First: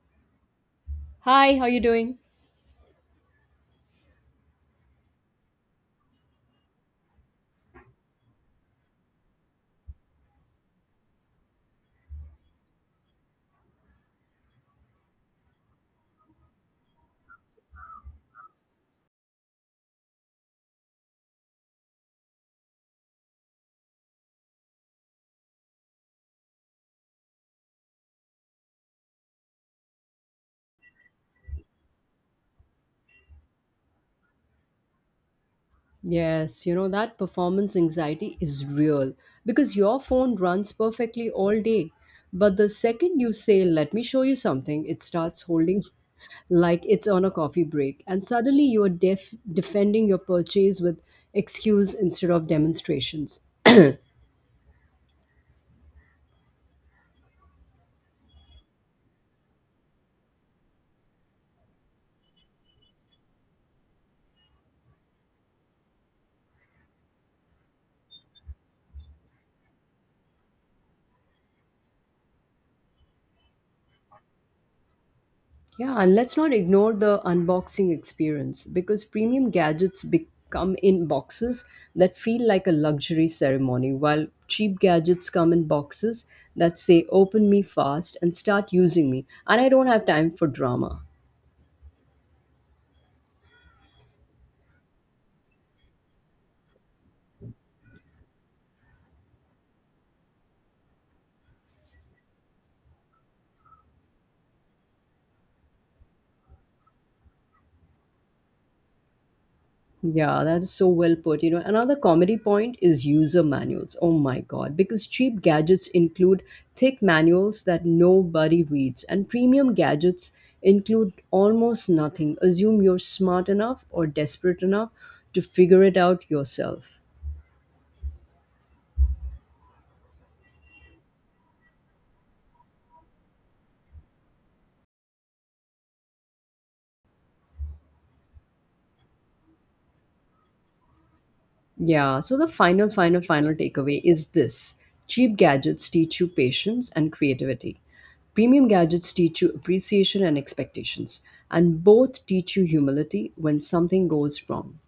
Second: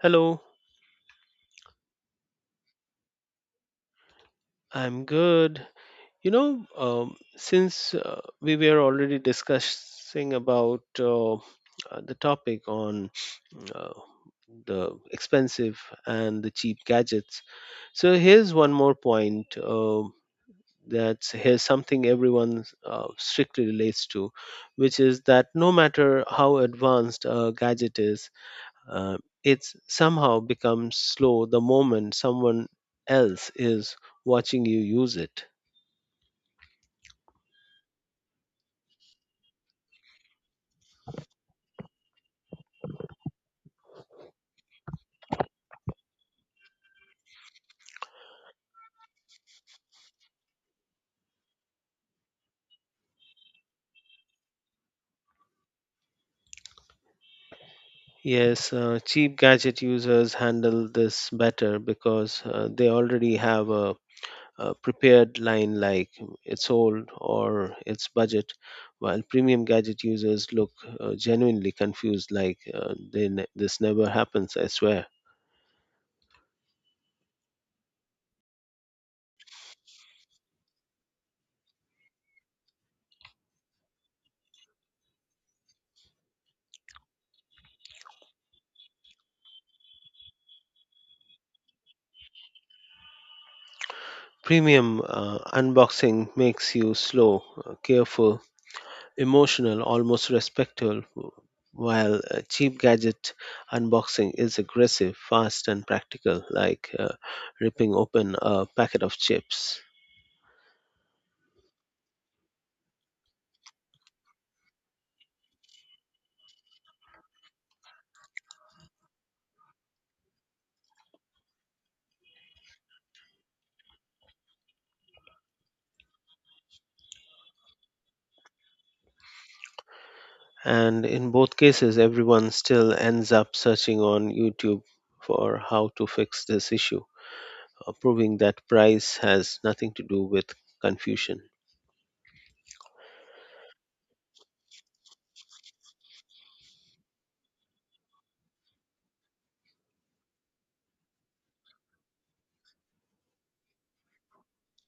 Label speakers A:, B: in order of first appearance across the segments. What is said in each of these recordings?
A: Hello,
B: Hi, how you doing?
A: I'm good. Since we were already discussing about the topic on uh, the expensive and the cheap gadgets. So here's one more point, that's here's something everyone strictly relates to, which is that no matter how advanced a gadget is, Uh, it's somehow becomes slow the moment someone else is watching you use it.
B: Yes, you know, that performance anxiety is real because your phone runs perfectly all day. But the second you say, let me show you something, it starts holding like it's on a coffee break. And suddenly you are defending your purchase with excuse instead of demonstrations.
A: Yes, cheap gadget users handle this better because they already have a prepared line like it's old or it's budget, while premium gadget users look genuinely confused like this never happens, I swear.
B: Yeah, and let's not ignore the unboxing experience because premium gadgets become in boxes that feel like a luxury ceremony, while cheap gadgets come in boxes that say, open me fast and start using me, and I don't have time for drama.
A: Premium unboxing makes you slow, careful, emotional, almost respectful, while a cheap gadget unboxing is aggressive, fast, and practical, like ripping open a packet of chips.
B: Yeah, that is so well put. You know, another comedy point is user manuals. Oh my God, because cheap gadgets include thick manuals that nobody reads, and premium gadgets include almost nothing. Assume you're smart enough or desperate enough to figure it out yourself.
A: And in both cases, everyone still ends up searching on YouTube for how to fix this issue, proving that price has nothing to do with confusion.
B: Yeah, so the final, final, final takeaway is this: cheap gadgets teach you patience and creativity. Premium gadgets teach you appreciation and expectations, and both teach you humility when something goes wrong.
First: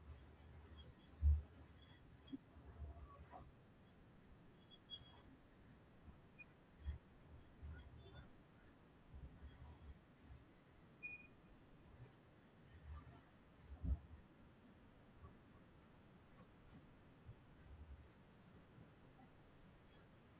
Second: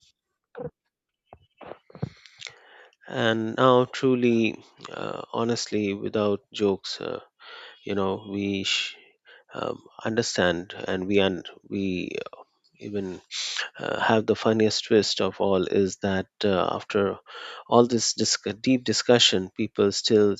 A: And now, truly, honestly, without jokes, you know we sh- understand and we even have the funniest twist of all is that after all this deep discussion people still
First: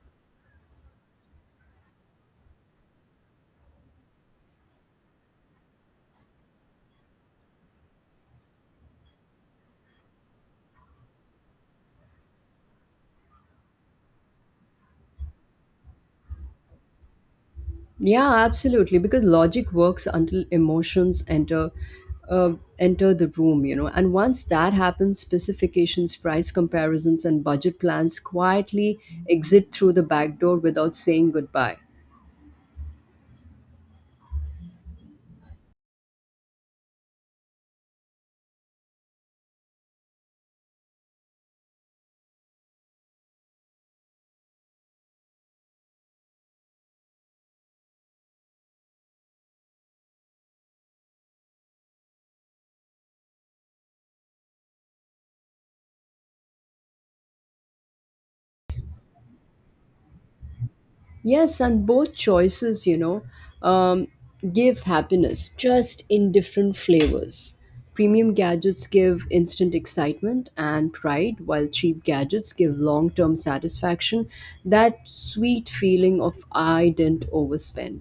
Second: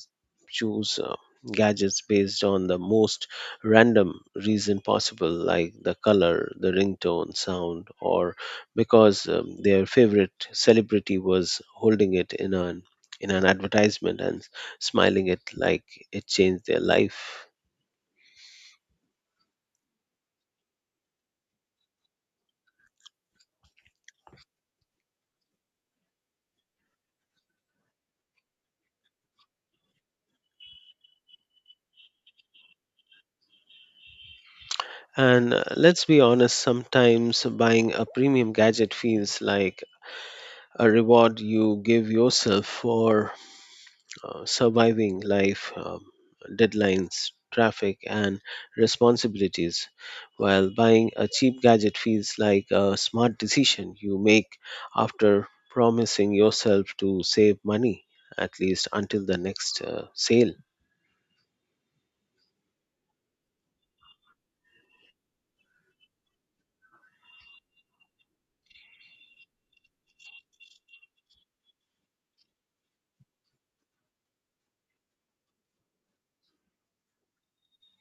A: choose gadgets based on the most random reason possible, like the color, the ringtone sound, or because their favorite celebrity was holding it in an advertisement and smiling it like it changed their life.
B: Yeah, absolutely, because logic works until emotions enter. Uh, Enter the room, you know, and once that happens, specifications, price comparisons, and budget plans quietly exit through the back door without saying goodbye.
A: And let's be honest, sometimes buying a premium gadget feels like a reward you give yourself for surviving life, deadlines, traffic, and responsibilities, while buying a cheap gadget feels like a smart decision you make after promising yourself to save money, at least until the next sale.
B: Yes, and both choices, you know, um, give happiness just in different flavors. Premium gadgets give instant excitement and pride, while cheap gadgets give long term satisfaction, that sweet feeling of I didn't overspend.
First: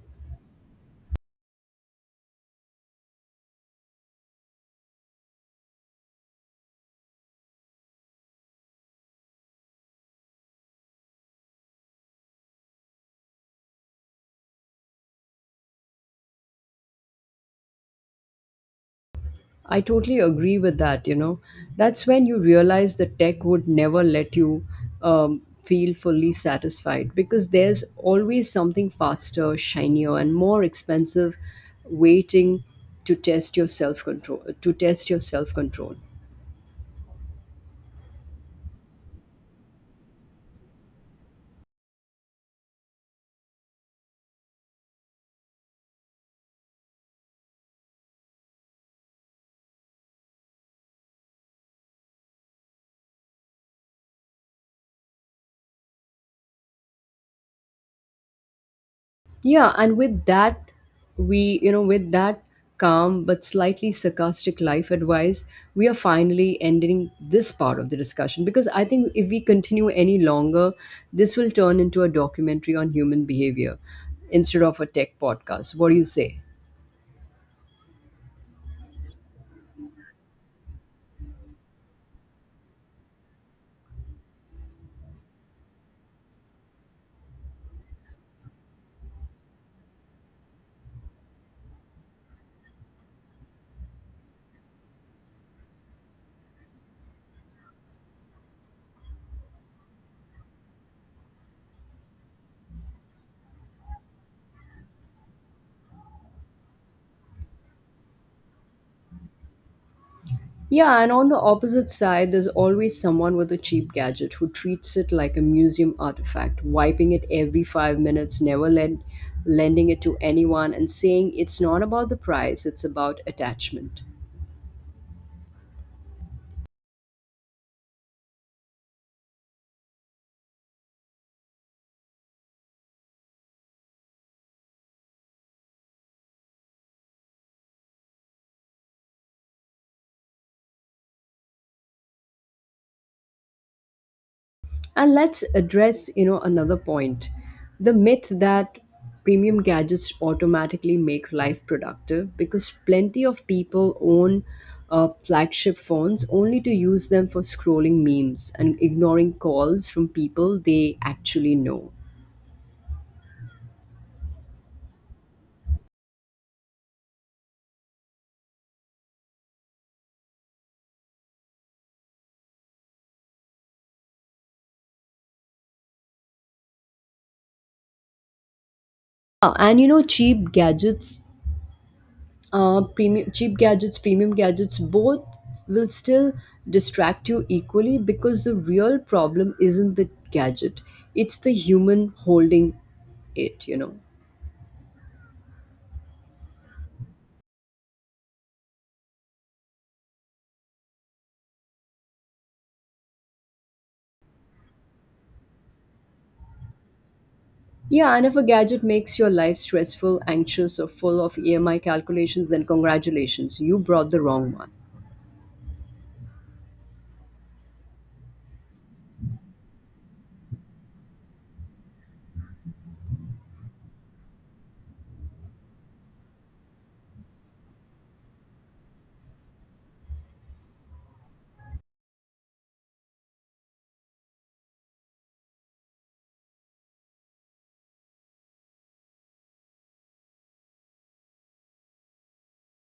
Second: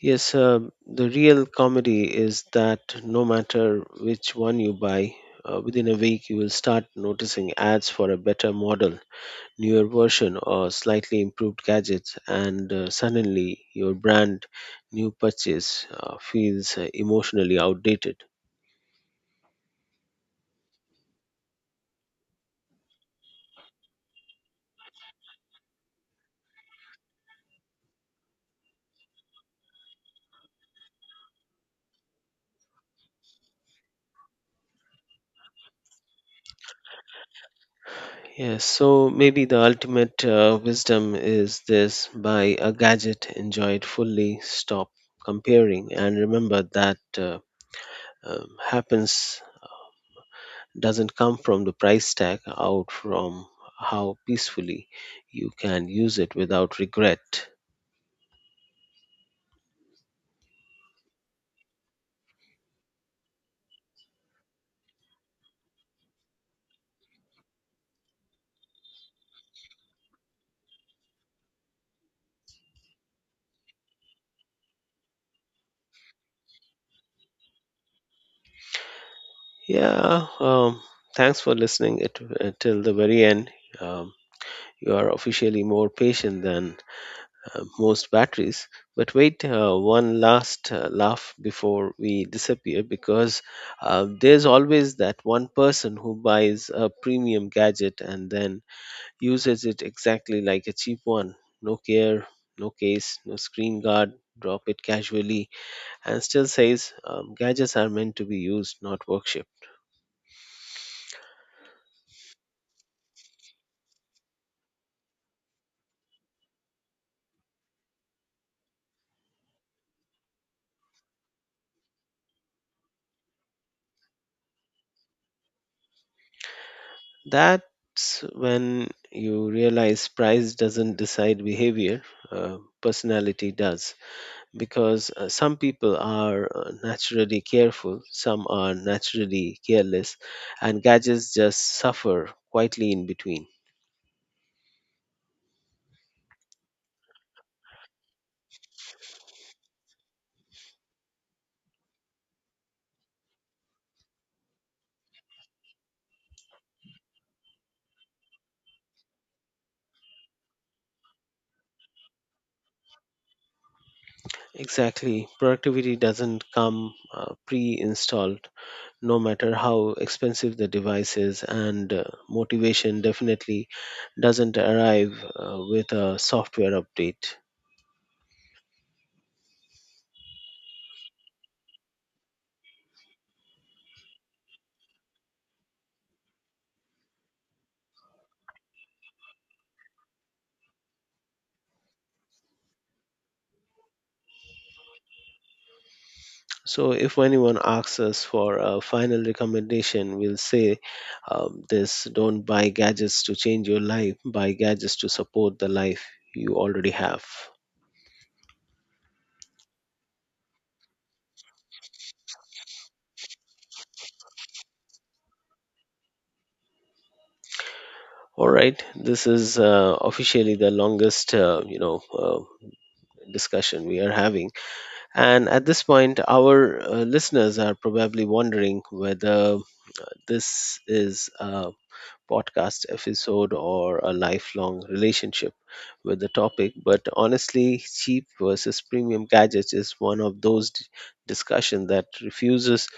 A: Yes, the real comedy is that no matter which one you buy, within a week you will start noticing ads for a better model, newer version, or slightly improved gadgets, and suddenly your brand new purchase feels emotionally outdated.
B: I totally agree with that. You know, that's when you realize the tech would never let you feel fully satisfied because there's always something faster, shinier, and more expensive waiting to test your self control. To test your self control.
A: Yes, so maybe the ultimate wisdom is this: buy a gadget, enjoy it fully, stop comparing, and remember that happens doesn't come from the price tag, out from how peacefully you can use it without regret.
B: Yeah, and with that, with that calm but slightly sarcastic life advice, we are finally ending this part of the discussion because I think if we continue any longer, this will turn into a documentary on human behavior instead of a tech podcast. What do you say?
A: Yeah, thanks for listening it, till the very end. Um, you are officially more patient than most batteries. But wait, one last laugh before we disappear, because there's always that one person who buys a premium gadget and then uses it exactly like a cheap one. No care, no case, no screen guard, drop it casually, and still says gadgets are meant to be used, not worshipped.
B: Yeah, and on the opposite side, there's always someone with a cheap gadget who treats it like a museum artifact, wiping it every 5 minutes, never lend, lending it to anyone, and saying it's not about the price, it's about attachment.
A: That's when you realize price doesn't decide behavior, personality does. Because some people are naturally careful, some are naturally careless, and gadgets just suffer quietly in between.
B: And let's address, you know, another point. The myth that premium gadgets automatically make life productive because plenty of people own flagship phones only to use them for scrolling memes and ignoring calls from people they actually know.
A: Exactly. Productivity doesn't come pre installed, no matter how expensive the device is, and motivation definitely doesn't arrive with a software update.
B: And you know, cheap gadgets premium cheap gadgets premium gadgets both will still distract you equally because the real problem isn't the gadget, it's the human holding it, you know.
A: So, if anyone asks us for a final recommendation, we'll say this: don't buy gadgets to change your life, buy gadgets to support the life you already have.
B: Yeah, and if a gadget makes your life stressful, anxious, or full of EMI calculations, then congratulations, you brought the wrong one.
A: All right, this is officially the longest, discussion we are having. And at this point, our listeners are probably wondering whether this is a podcast episode or a lifelong relationship with the topic. But honestly, cheap versus premium gadgets is one of those discussion that refuses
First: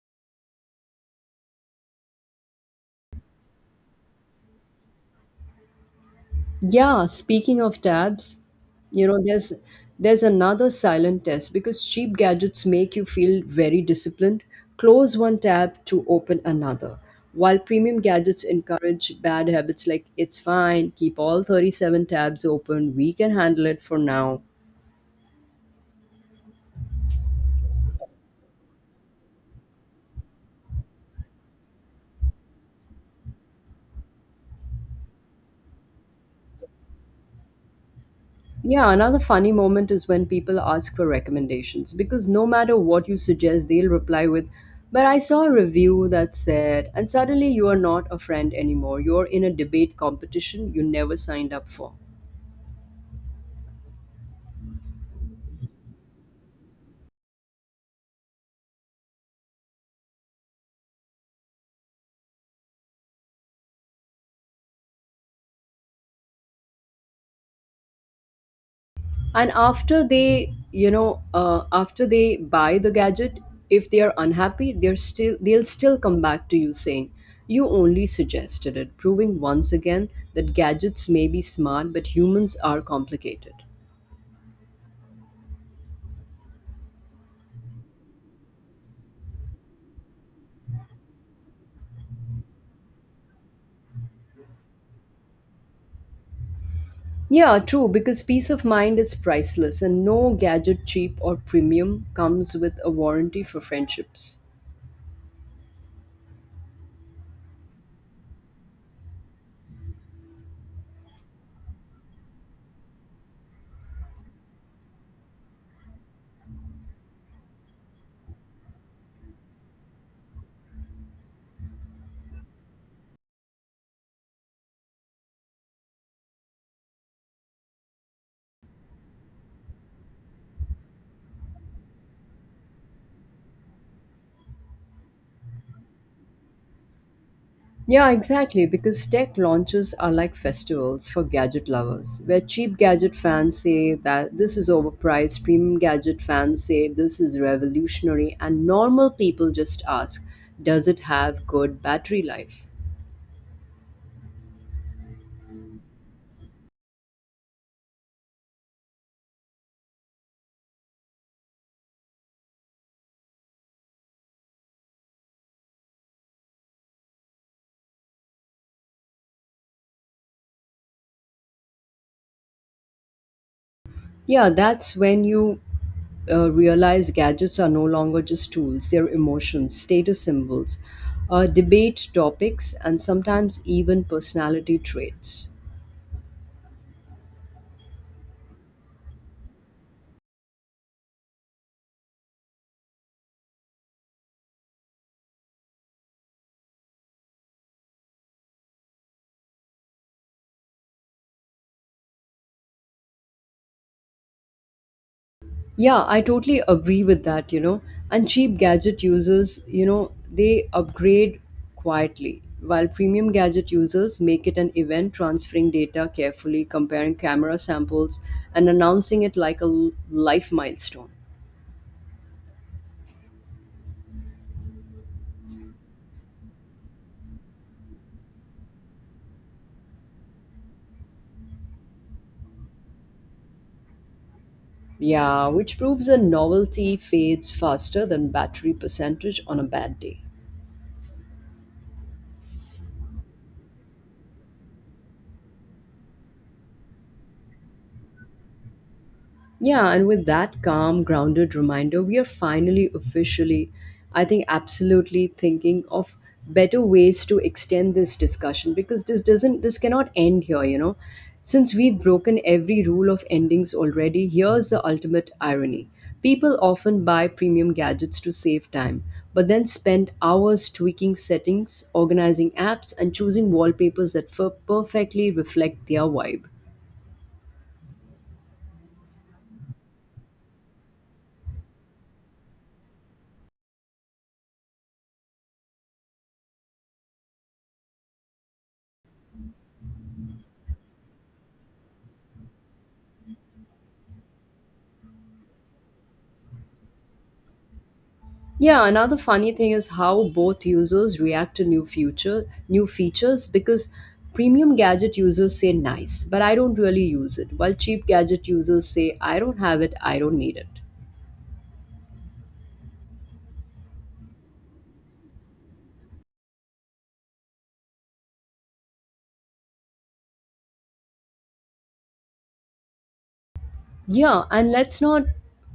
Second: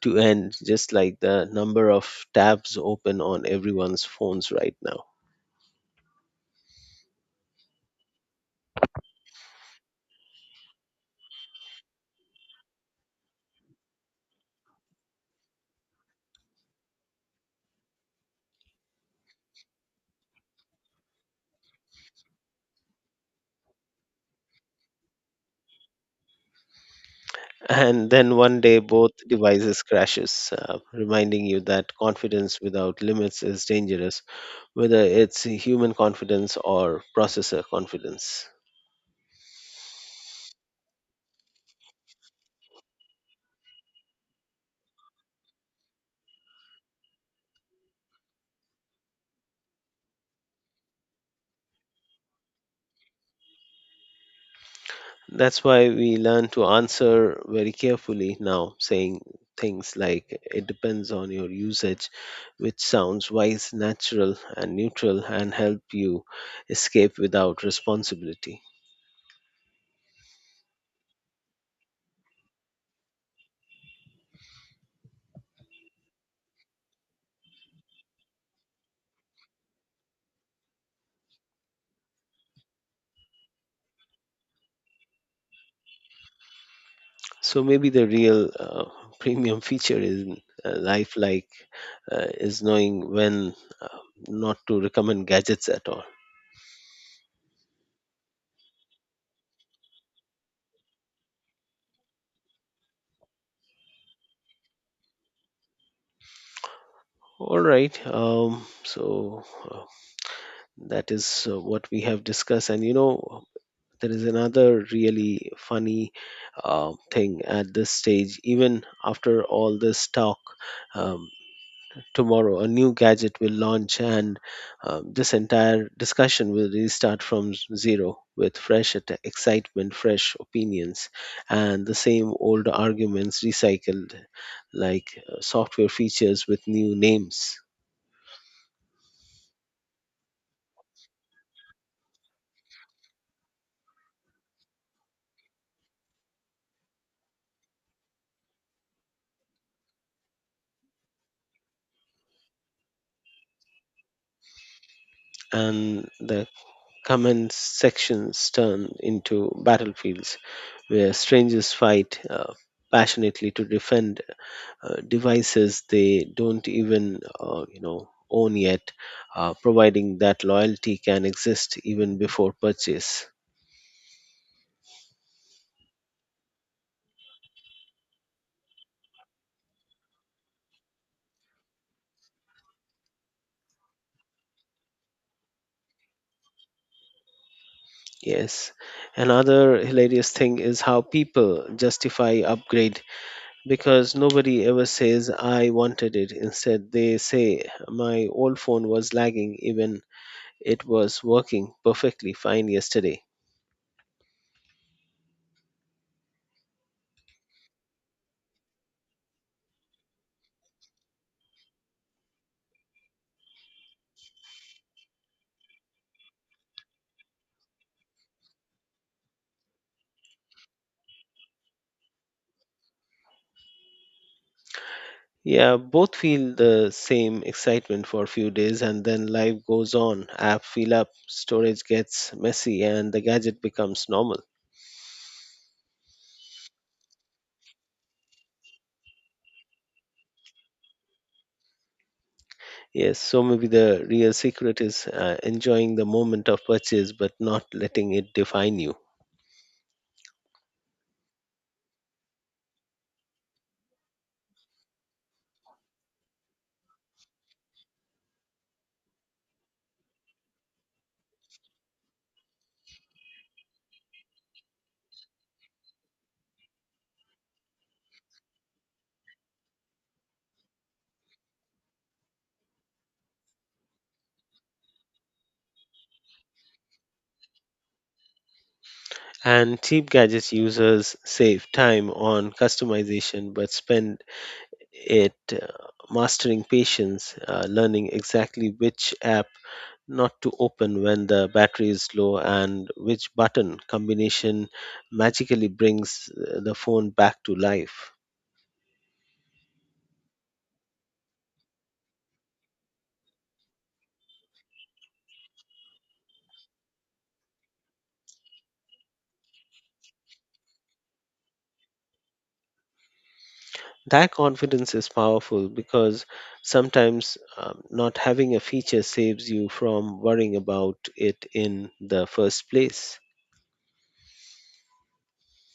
A: to end, just like the number of tabs open on everyone's phones right now.
B: Yeah, speaking of tabs, you know, there's another silent test because cheap gadgets make you feel very disciplined. Close one tab to open another. While premium gadgets encourage bad habits like it's fine, keep all 37 tabs open, we can handle it for now.
A: And then one day, both devices crashes, reminding you that confidence without limits is dangerous, whether it's human confidence or processor confidence.
B: Yeah, another funny moment is when people ask for recommendations because no matter what you suggest, they'll reply with, but I saw a review that said, and suddenly you are not a friend anymore. You're in a debate competition you never signed up for.
A: That's why we learn to answer very carefully now, saying things like, it depends on your usage, which sounds wise, natural, and neutral, and help you escape without responsibility.
B: And after they, you know, after they buy the gadget, if they are unhappy, they'll still come back to you saying, "You only suggested it," proving once again that gadgets may be smart, but humans are complicated.
A: So maybe the real premium feature in life, like is knowing when uh, not to recommend gadgets at all.
B: Yeah, true, because peace of mind is priceless and no gadget cheap or premium comes with a warranty for friendships.
A: All right. So that is what we have discussed. And you know, there is another really funny thing at this stage. Even after all this talk, um, tomorrow a new gadget will launch, and this entire discussion will restart from zero, with fresh excitement, fresh opinions, and the same old arguments recycled like software features with new names.
B: Yeah, exactly, because tech launches are like festivals for gadget lovers, where cheap gadget fans say that this is overpriced, premium gadget fans say this is revolutionary, and normal people just ask, does it have good battery life?
A: And the comment sections turn into battlefields where strangers fight passionately to defend devices they don't even own yet, providing that loyalty can exist even before purchase.
B: Yeah, that's when you realize gadgets are no longer just tools, they're emotions, status symbols, debate topics, and sometimes even personality traits.
A: Yes. Another hilarious thing is how people justify upgrade, because nobody ever says I wanted it. Instead, they say my old phone was lagging, even it was working perfectly fine yesterday.
B: Yeah, I totally agree with that, you know. And cheap gadget users, you know, they upgrade quietly, while premium gadget users make it an event, transferring data carefully, comparing camera samples, and announcing it like a life milestone.
A: Yeah, both feel the same excitement for a few days, and then life goes on. App fill up, storage gets messy, and the gadget becomes normal.
B: Yeah, which proves a novelty fades faster than battery percentage on a bad day.
A: Yes, so maybe the real secret is enjoying the moment of purchase but not letting it define you.
B: Yeah, and with that calm, grounded reminder, we are finally officially, I think, absolutely thinking of better ways to extend this discussion because this cannot end here, you know. Since we've broken every rule of endings already, here's the ultimate irony. People often buy premium gadgets to save time, but then spend hours tweaking settings, organizing apps, and choosing wallpapers that perfectly reflect their vibe.
A: And cheap gadgets users save time on customization but spend it mastering patience, learning exactly which app not to open when the battery is low and which button combination magically brings the phone back to life.
B: Yeah, another funny thing is how both users react to new features because premium gadget users say nice, but I don't really use it, while cheap gadget users say I don't have it, I don't need it.
A: That confidence is powerful because sometimes not having a feature saves you from worrying about it in the first place,
B: Yeah, and let's not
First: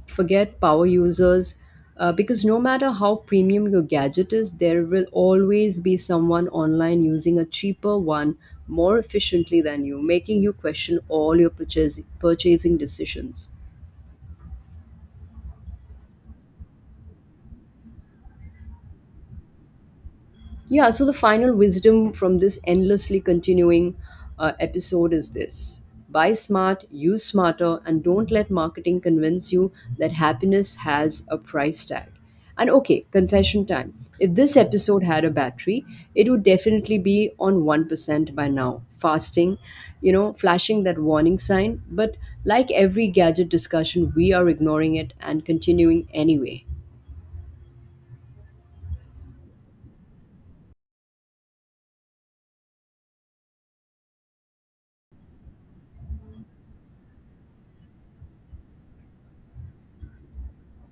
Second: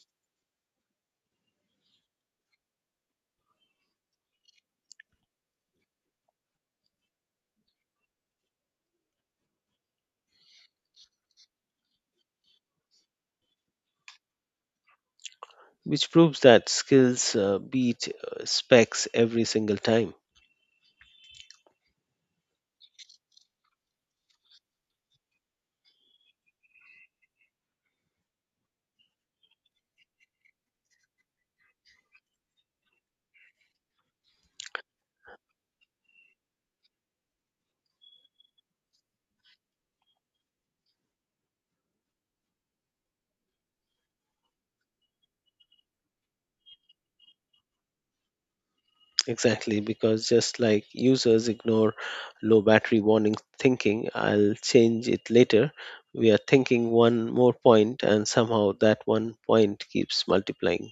B: forget power users because no matter how premium your gadget is, there will always be someone online using a cheaper one more efficiently than you, making you question all your purchasing decisions.
A: which proves that skills beat specs every single time.
B: Yeah, so the final wisdom from this endlessly continuing episode is this: buy smart, use smarter, and don't let marketing convince you that happiness has a price tag. And okay, confession time. If this episode had a battery, it would definitely be on 1% by now, fasting, you know, flashing that warning sign. But like every gadget discussion, we are ignoring it and continuing anyway.
A: Exactly, because just like users ignore low battery warning thinking, I'll change it later, we are thinking one more point, and somehow that one point keeps multiplying.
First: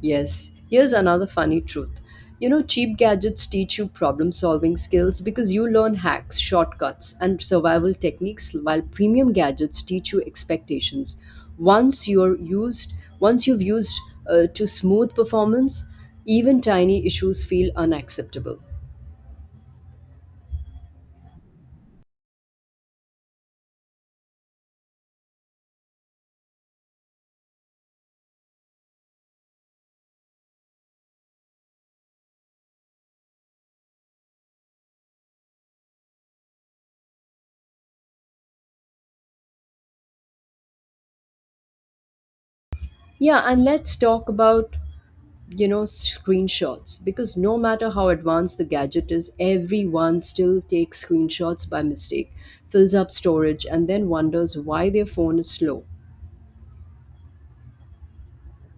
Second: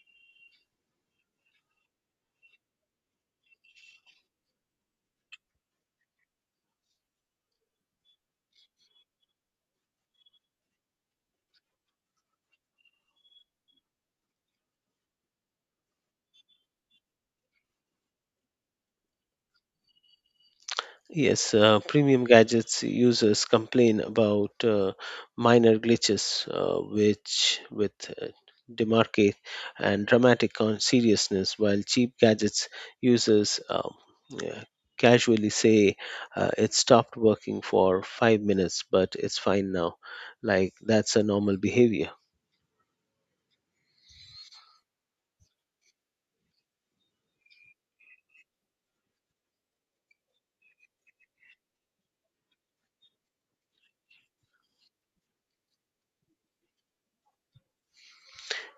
B: Yes, here's another funny truth. You know, cheap gadgets teach you problem solving skills because you learn hacks, shortcuts, and survival techniques, while premium gadgets teach you expectations. Once you're used, Once you've used to smooth performance, even tiny issues feel unacceptable.
A: Yes, premium gadgets users complain about minor glitches, which with uh, demarcate and dramatic on seriousness, while cheap gadgets users yeah, casually say it stopped working for 5 minutes, but it's fine now. Like that's a normal behavior.
B: Yeah, and let's talk about, you know, screenshots because no matter how advanced the gadget is, everyone still takes screenshots by mistake, fills up storage, and then wonders why their phone is slow.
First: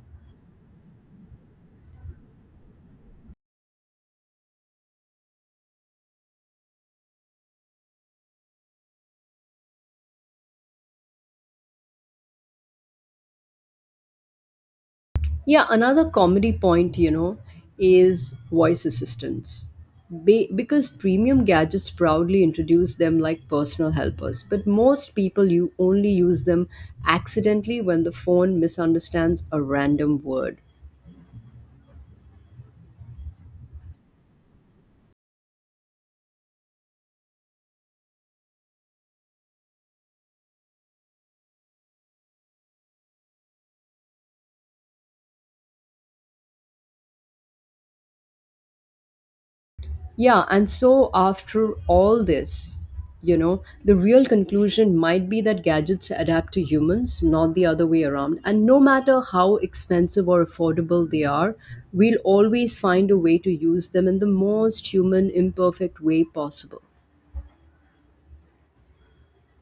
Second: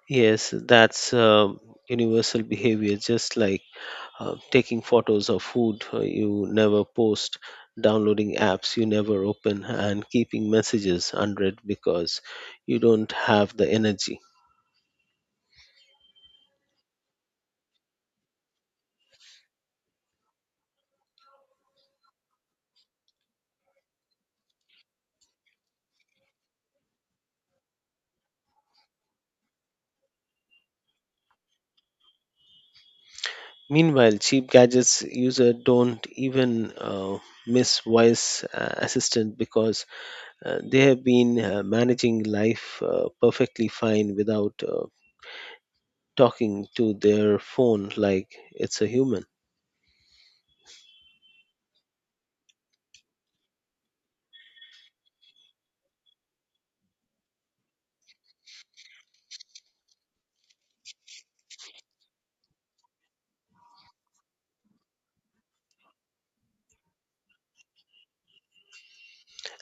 A: Yes, that's universal behavior, just like taking photos of food you never post, downloading apps you never open, and keeping messages unread because you don't have the energy.
B: Yeah, another comedy point, you know, is voice assistants. Because premium gadgets proudly introduce them like personal helpers, but most people you only use them accidentally when the phone misunderstands a random word.
A: Meanwhile, cheap gadgets user don't even miss voice assistant because they have been managing life perfectly fine without talking to their phone like it's a human.
B: Yeah, and so after all this, you know, the real conclusion might be that gadgets adapt to humans, not the other way around. And no matter how expensive or affordable they are, we'll always find a way to use them in the most human, imperfect way possible.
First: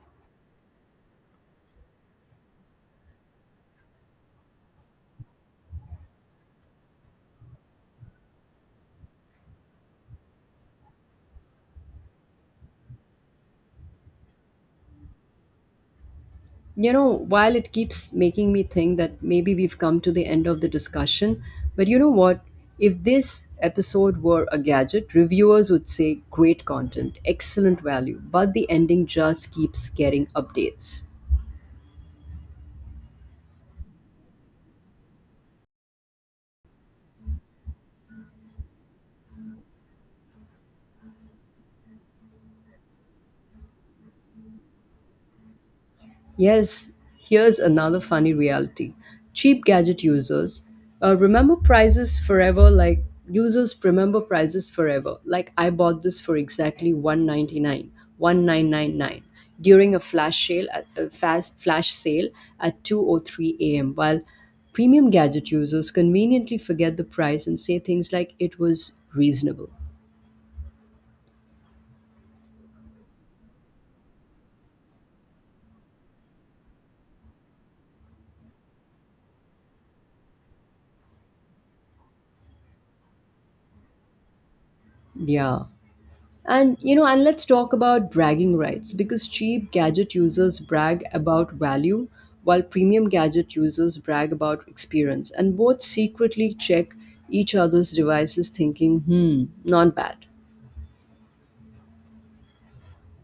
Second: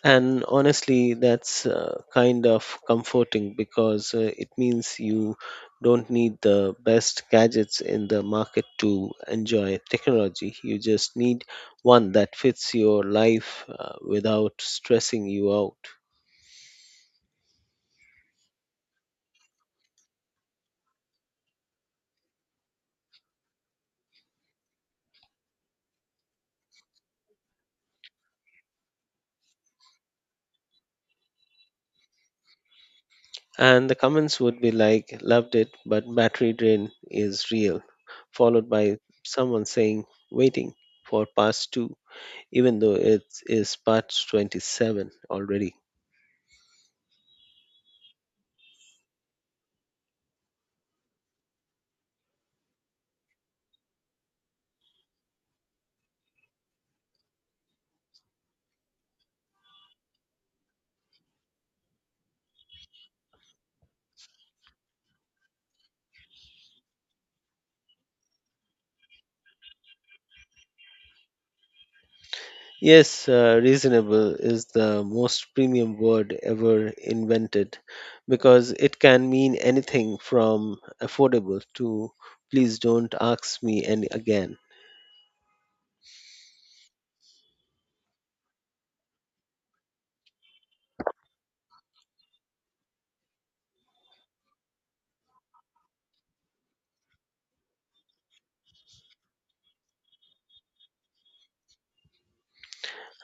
A: And honestly, that's kind of comforting because it means you don't need the best gadgets in the market to enjoy technology. You just need one that fits your life without stressing you out.
B: You know, while it keeps making me think that maybe we've come to the end of the discussion, but you know what? If this episode were a gadget, reviewers would say great content, excellent value, but the ending just keeps getting updates.
A: And the comments would be like, loved it, but battery drain is real, followed by someone saying, waiting for part two, even though it is part 27 already.
B: Yes, here's another funny reality. Cheap gadget users remember prices forever like users remember prices forever. Like I bought this for exactly 1.99, 1,999, during a flash sale at a fast flash sale at two or three a.m. while premium gadget users conveniently forget the price and say things like it was reasonable.
A: Yes, reasonable is the most premium word ever invented because it can mean anything from affordable to please don't ask me any again.
B: Yeah. And you know, and let's talk about bragging rights because cheap gadget users brag about value while premium gadget users brag about experience, and both secretly check each other's devices thinking, "Hmm, not bad."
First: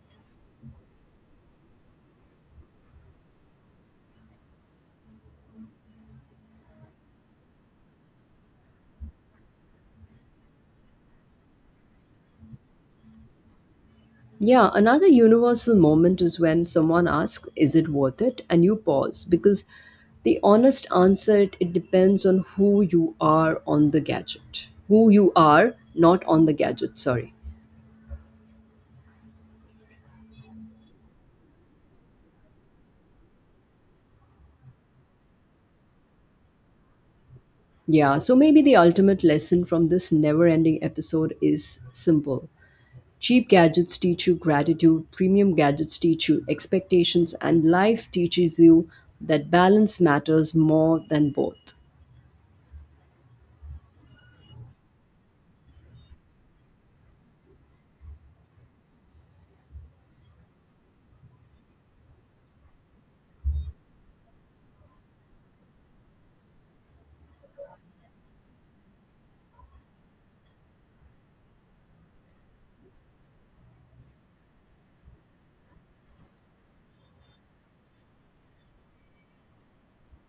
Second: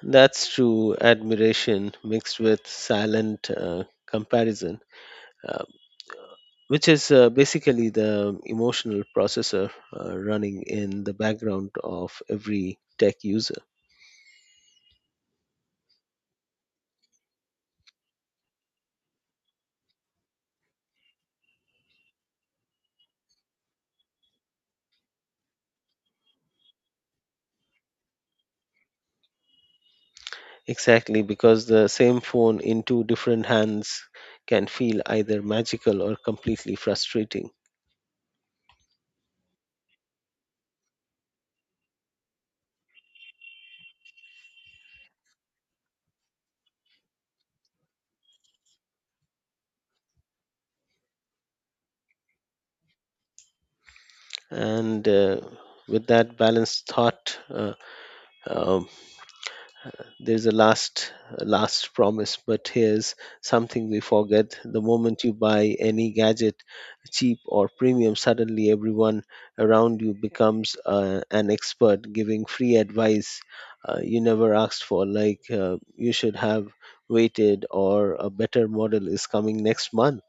A: That's true admiration mixed with silent comparison, uh, which is basically the emotional processor running in the background of every tech user.
B: Yeah, another universal moment is when someone asks, "Is it worth it?" and you pause because the honest answer, it depends on who you are on the gadget. Who you are, not on the gadget, sorry.
A: Exactly, because the same phone in two different hands can feel either magical or completely frustrating.
B: Yeah, so maybe the ultimate lesson from this never ending episode is simple. Cheap gadgets teach you gratitude, premium gadgets teach you expectations, and life teaches you that balance matters more than both.
A: And with that balanced thought, um, there's a last promise, but here's something we forget: the moment you buy any gadget, cheap or premium, suddenly everyone around you becomes an expert giving free advice you never asked for, like you should have waited, or a better model is coming next month.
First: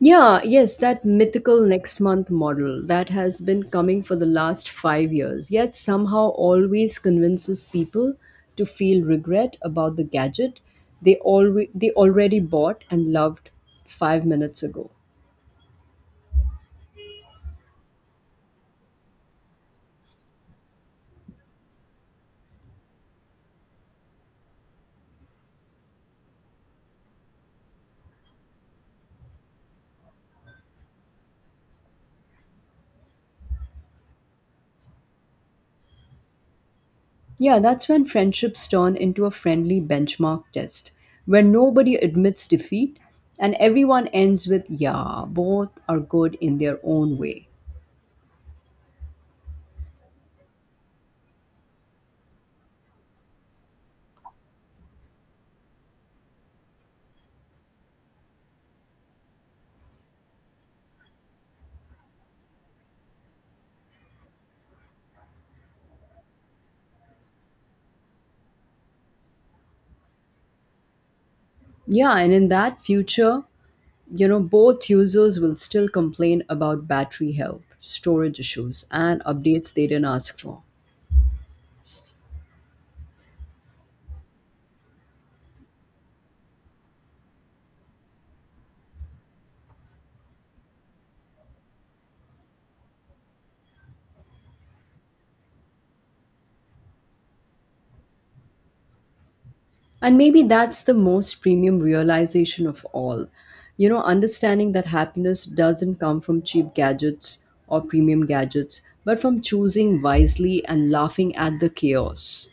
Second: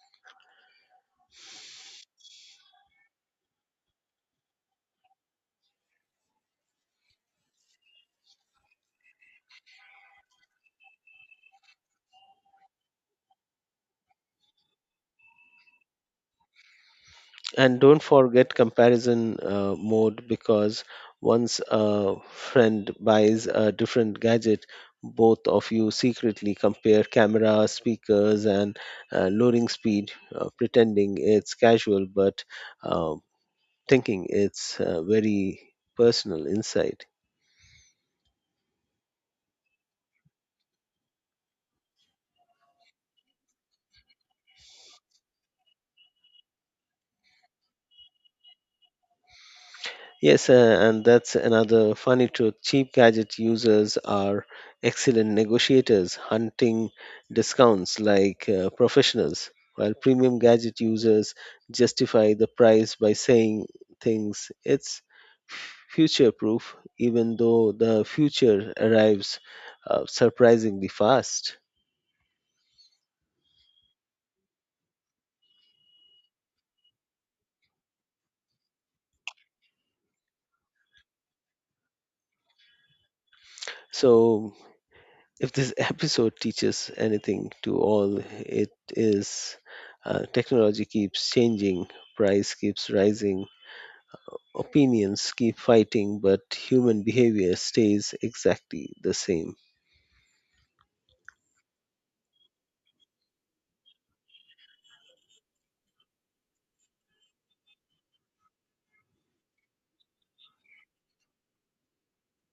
B: Yeah, yes, that mythical next month model that has been coming for the last 5 years, yet somehow always convinces people to feel regret about the gadget they already bought and loved 5 minutes ago.
A: And don't forget comparison mode, because once a friend buys a different gadget, both of you secretly compare camera, speakers, and loading speed, pretending it's casual but uh, thinking it's very personal insight.
B: Yeah, that's when friendships turn into a friendly benchmark test, where nobody admits defeat and everyone ends with, yeah, both are good in their own way.
A: Yes, and that's another funny truth. Cheap gadget users are excellent negotiators, hunting discounts like professionals, while premium gadget users justify the price by saying things it's future proof, even though the future arrives surprisingly fast.
B: Yeah, and in that future, you know, both users will still complain about battery health, storage issues, and updates they didn't ask for.
A: So, if this episode teaches anything to all, it is technology keeps changing, price keeps rising, opinions keep fighting, but human behavior stays exactly the same.
B: And maybe that's the most premium realization of all. You know, understanding that happiness doesn't come from cheap gadgets or premium gadgets, but from choosing wisely and laughing at the chaos.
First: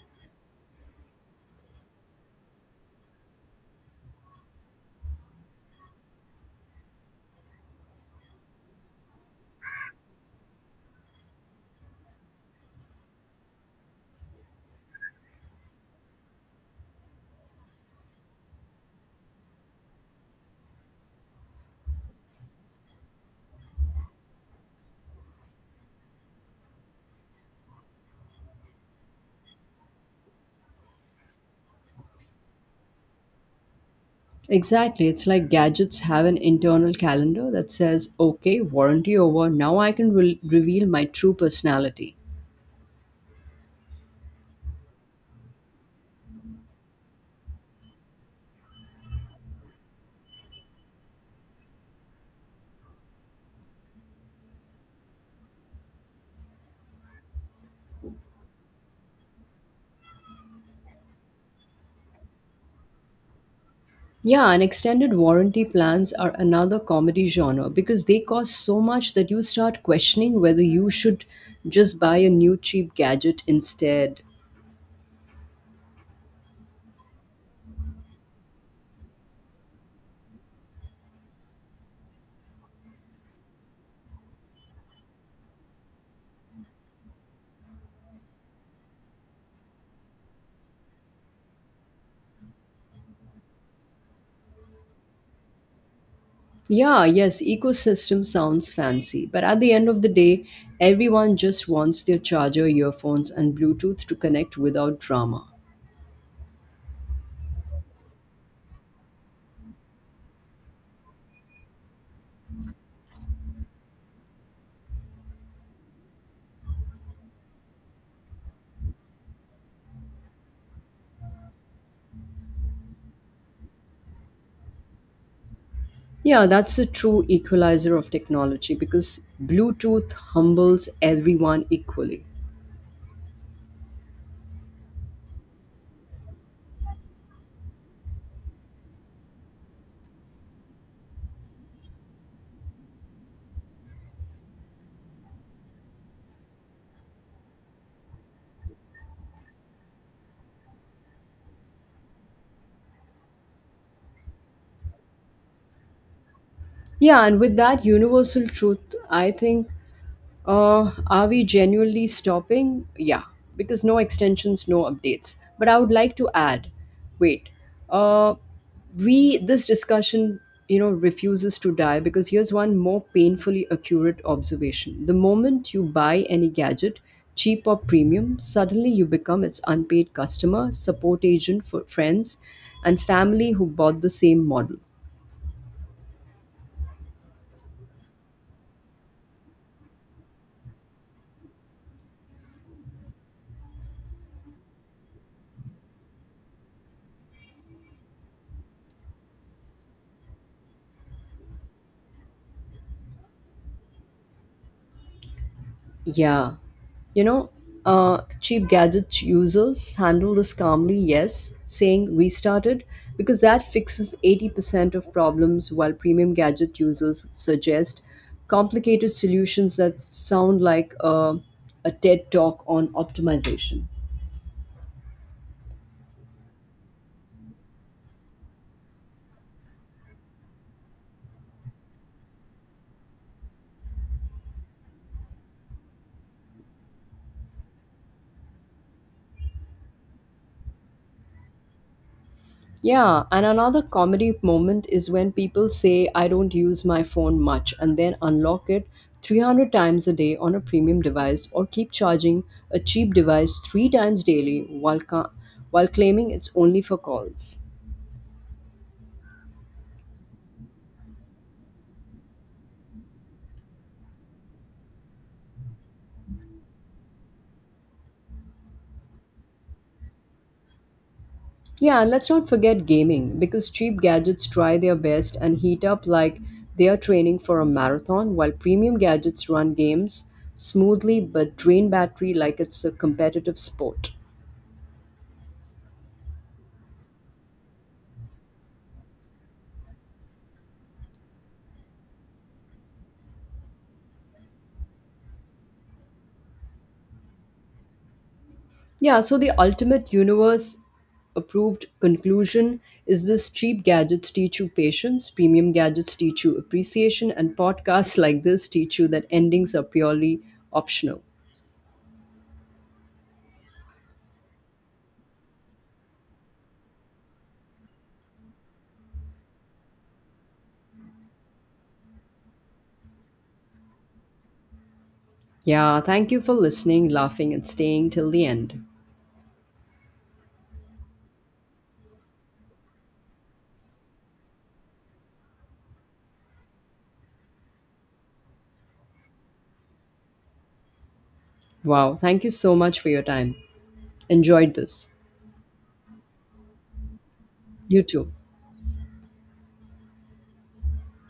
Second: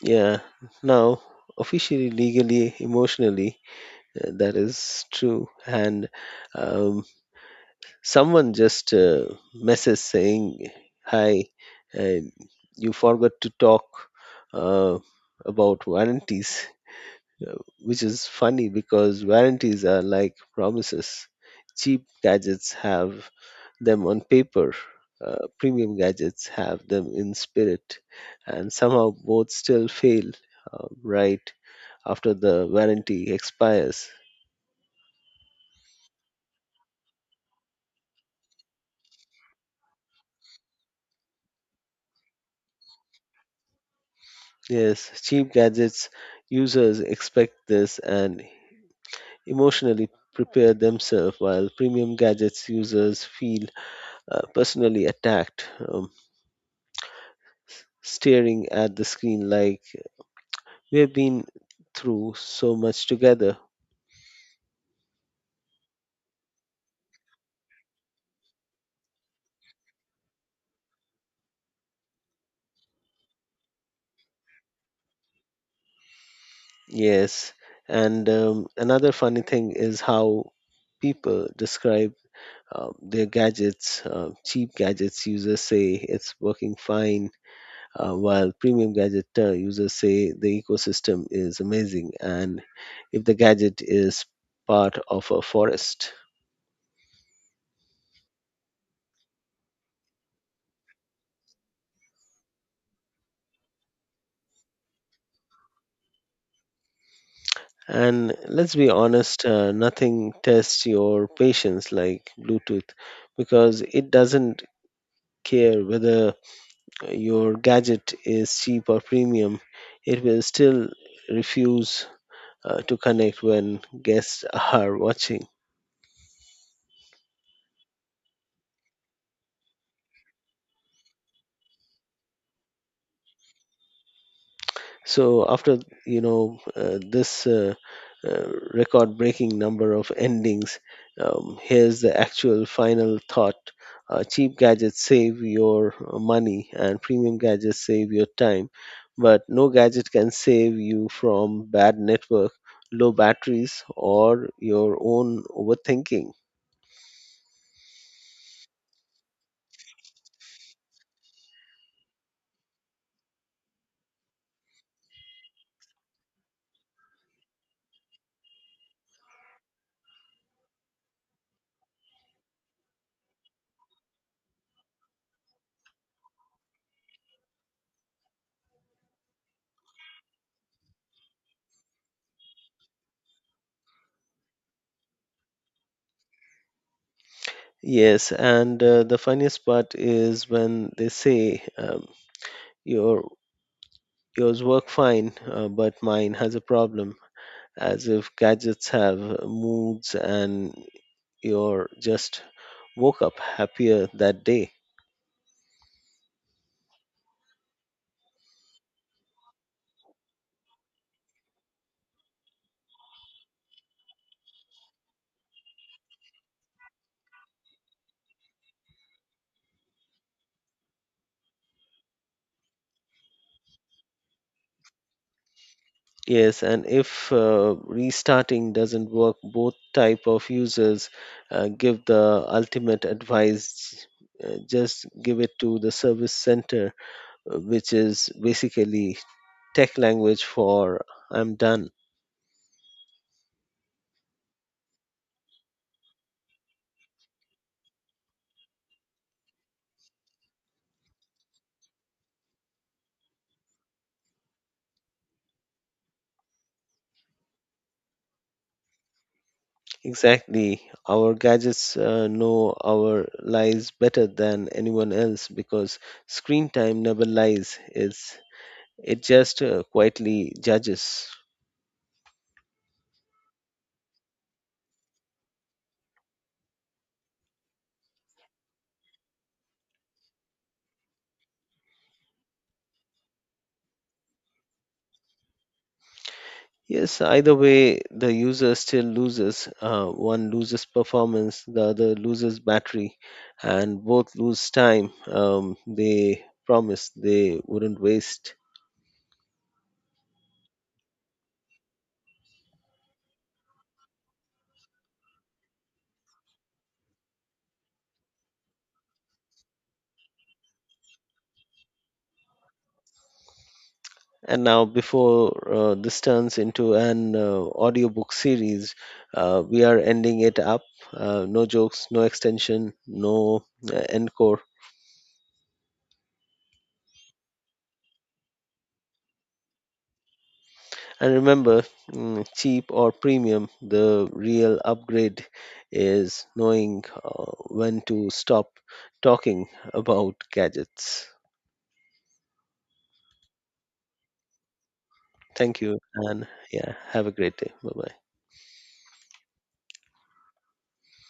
A: Yeah, now officially, legally, emotionally, that is true. And um, someone just message saying, "Hi, uh, you forgot to talk uh, about warranties." uh, which is funny because warranties are like promises. Cheap gadgets have them on paper, premium gadgets have them in spirit, and somehow both still fail right after the warranty expires.
B: Exactly. It's like gadgets have an internal calendar that says, okay, warranty over, now I can reveal my true personality.
A: Yes, cheap gadgets users expect this and emotionally prepare themselves, while premium gadgets users feel personally attacked, staring at the screen like we have been through so much together.
B: Yeah, and extended warranty plans are another comedy genre because they cost so much that you start questioning whether you should just buy a new cheap gadget instead.
A: Yes, and another funny thing is how people describe their gadgets. Cheap gadgets users say it's working fine, while premium gadget users say the ecosystem is amazing, and if the gadget is part of a forest.
B: Yeah, yes, ecosystem sounds fancy, but at the end of the day, everyone just wants their charger, earphones, and Bluetooth to connect without drama.
A: And let's be honest, nothing tests your patience like Bluetooth, because it doesn't care whether your gadget is cheap or premium, it will still refuse to connect when guests are watching.
B: Yeah, that's a true equalizer of technology because Bluetooth humbles everyone equally.
A: So after this record-breaking number of endings, here's the actual final thought. Cheap gadgets save your money and premium gadgets save your time, but no gadget can save you from bad network, low batteries, or your own overthinking.
B: Yeah, and with that universal truth, I think, are we genuinely stopping? Yeah, because no extensions, no updates. But I would like to add, wait, uh, we this discussion, you know, refuses to die because here's one more painfully accurate observation: the moment you buy any gadget, cheap or premium, suddenly you become its unpaid customer support agent for friends and family who bought the same model.
A: Yes, and the funniest part is when they say your yours work fine, but mine has a problem, as if gadgets have moods and you're just woke up happier that day.
B: Yeah. You know, cheap gadget users handle this calmly, yes, saying restarted, because that fixes 80% of problems, while premium gadget users suggest complicated solutions that sound like a TED talk on optimization.
A: Yes, and if restarting doesn't work, both type of users give the ultimate advice. Just give it to the service center, which is basically tech language for I'm done.
B: Yeah, and another comedy moment is when people say, I don't use my phone much, and then unlock it 300 times a day on a premium device or keep charging a cheap device three times daily while, while claiming it's only for calls.
A: Exactly. Our gadgets know our lies better than anyone else because screen time never lies. It just quietly judges.
B: Yeah, and let's not forget gaming because cheap gadgets try their best and heat up like they are training for a marathon, while premium gadgets run games smoothly but drain battery like it's a competitive sport.
A: Yes, either way, the user still loses. One loses performance, the other loses battery, and both lose time they promised they wouldn't waste.
B: Yeah, so the ultimate universe approved conclusion is this: cheap gadgets teach you patience, premium gadgets teach you appreciation, and podcasts like this teach you that endings are purely optional.
A: And now, before this turns into an audiobook series, we are ending it up. No jokes, no extension, no encore.
B: Yeah, thank you for listening, laughing, and staying till the end.
A: And remember, mm, cheap or premium, the real upgrade is knowing when to stop talking about gadgets.
B: Wow, thank you so much for your time. Enjoyed this.
A: Thank you, and yeah, have a great day. Bye
B: You
A: bye.
B: too.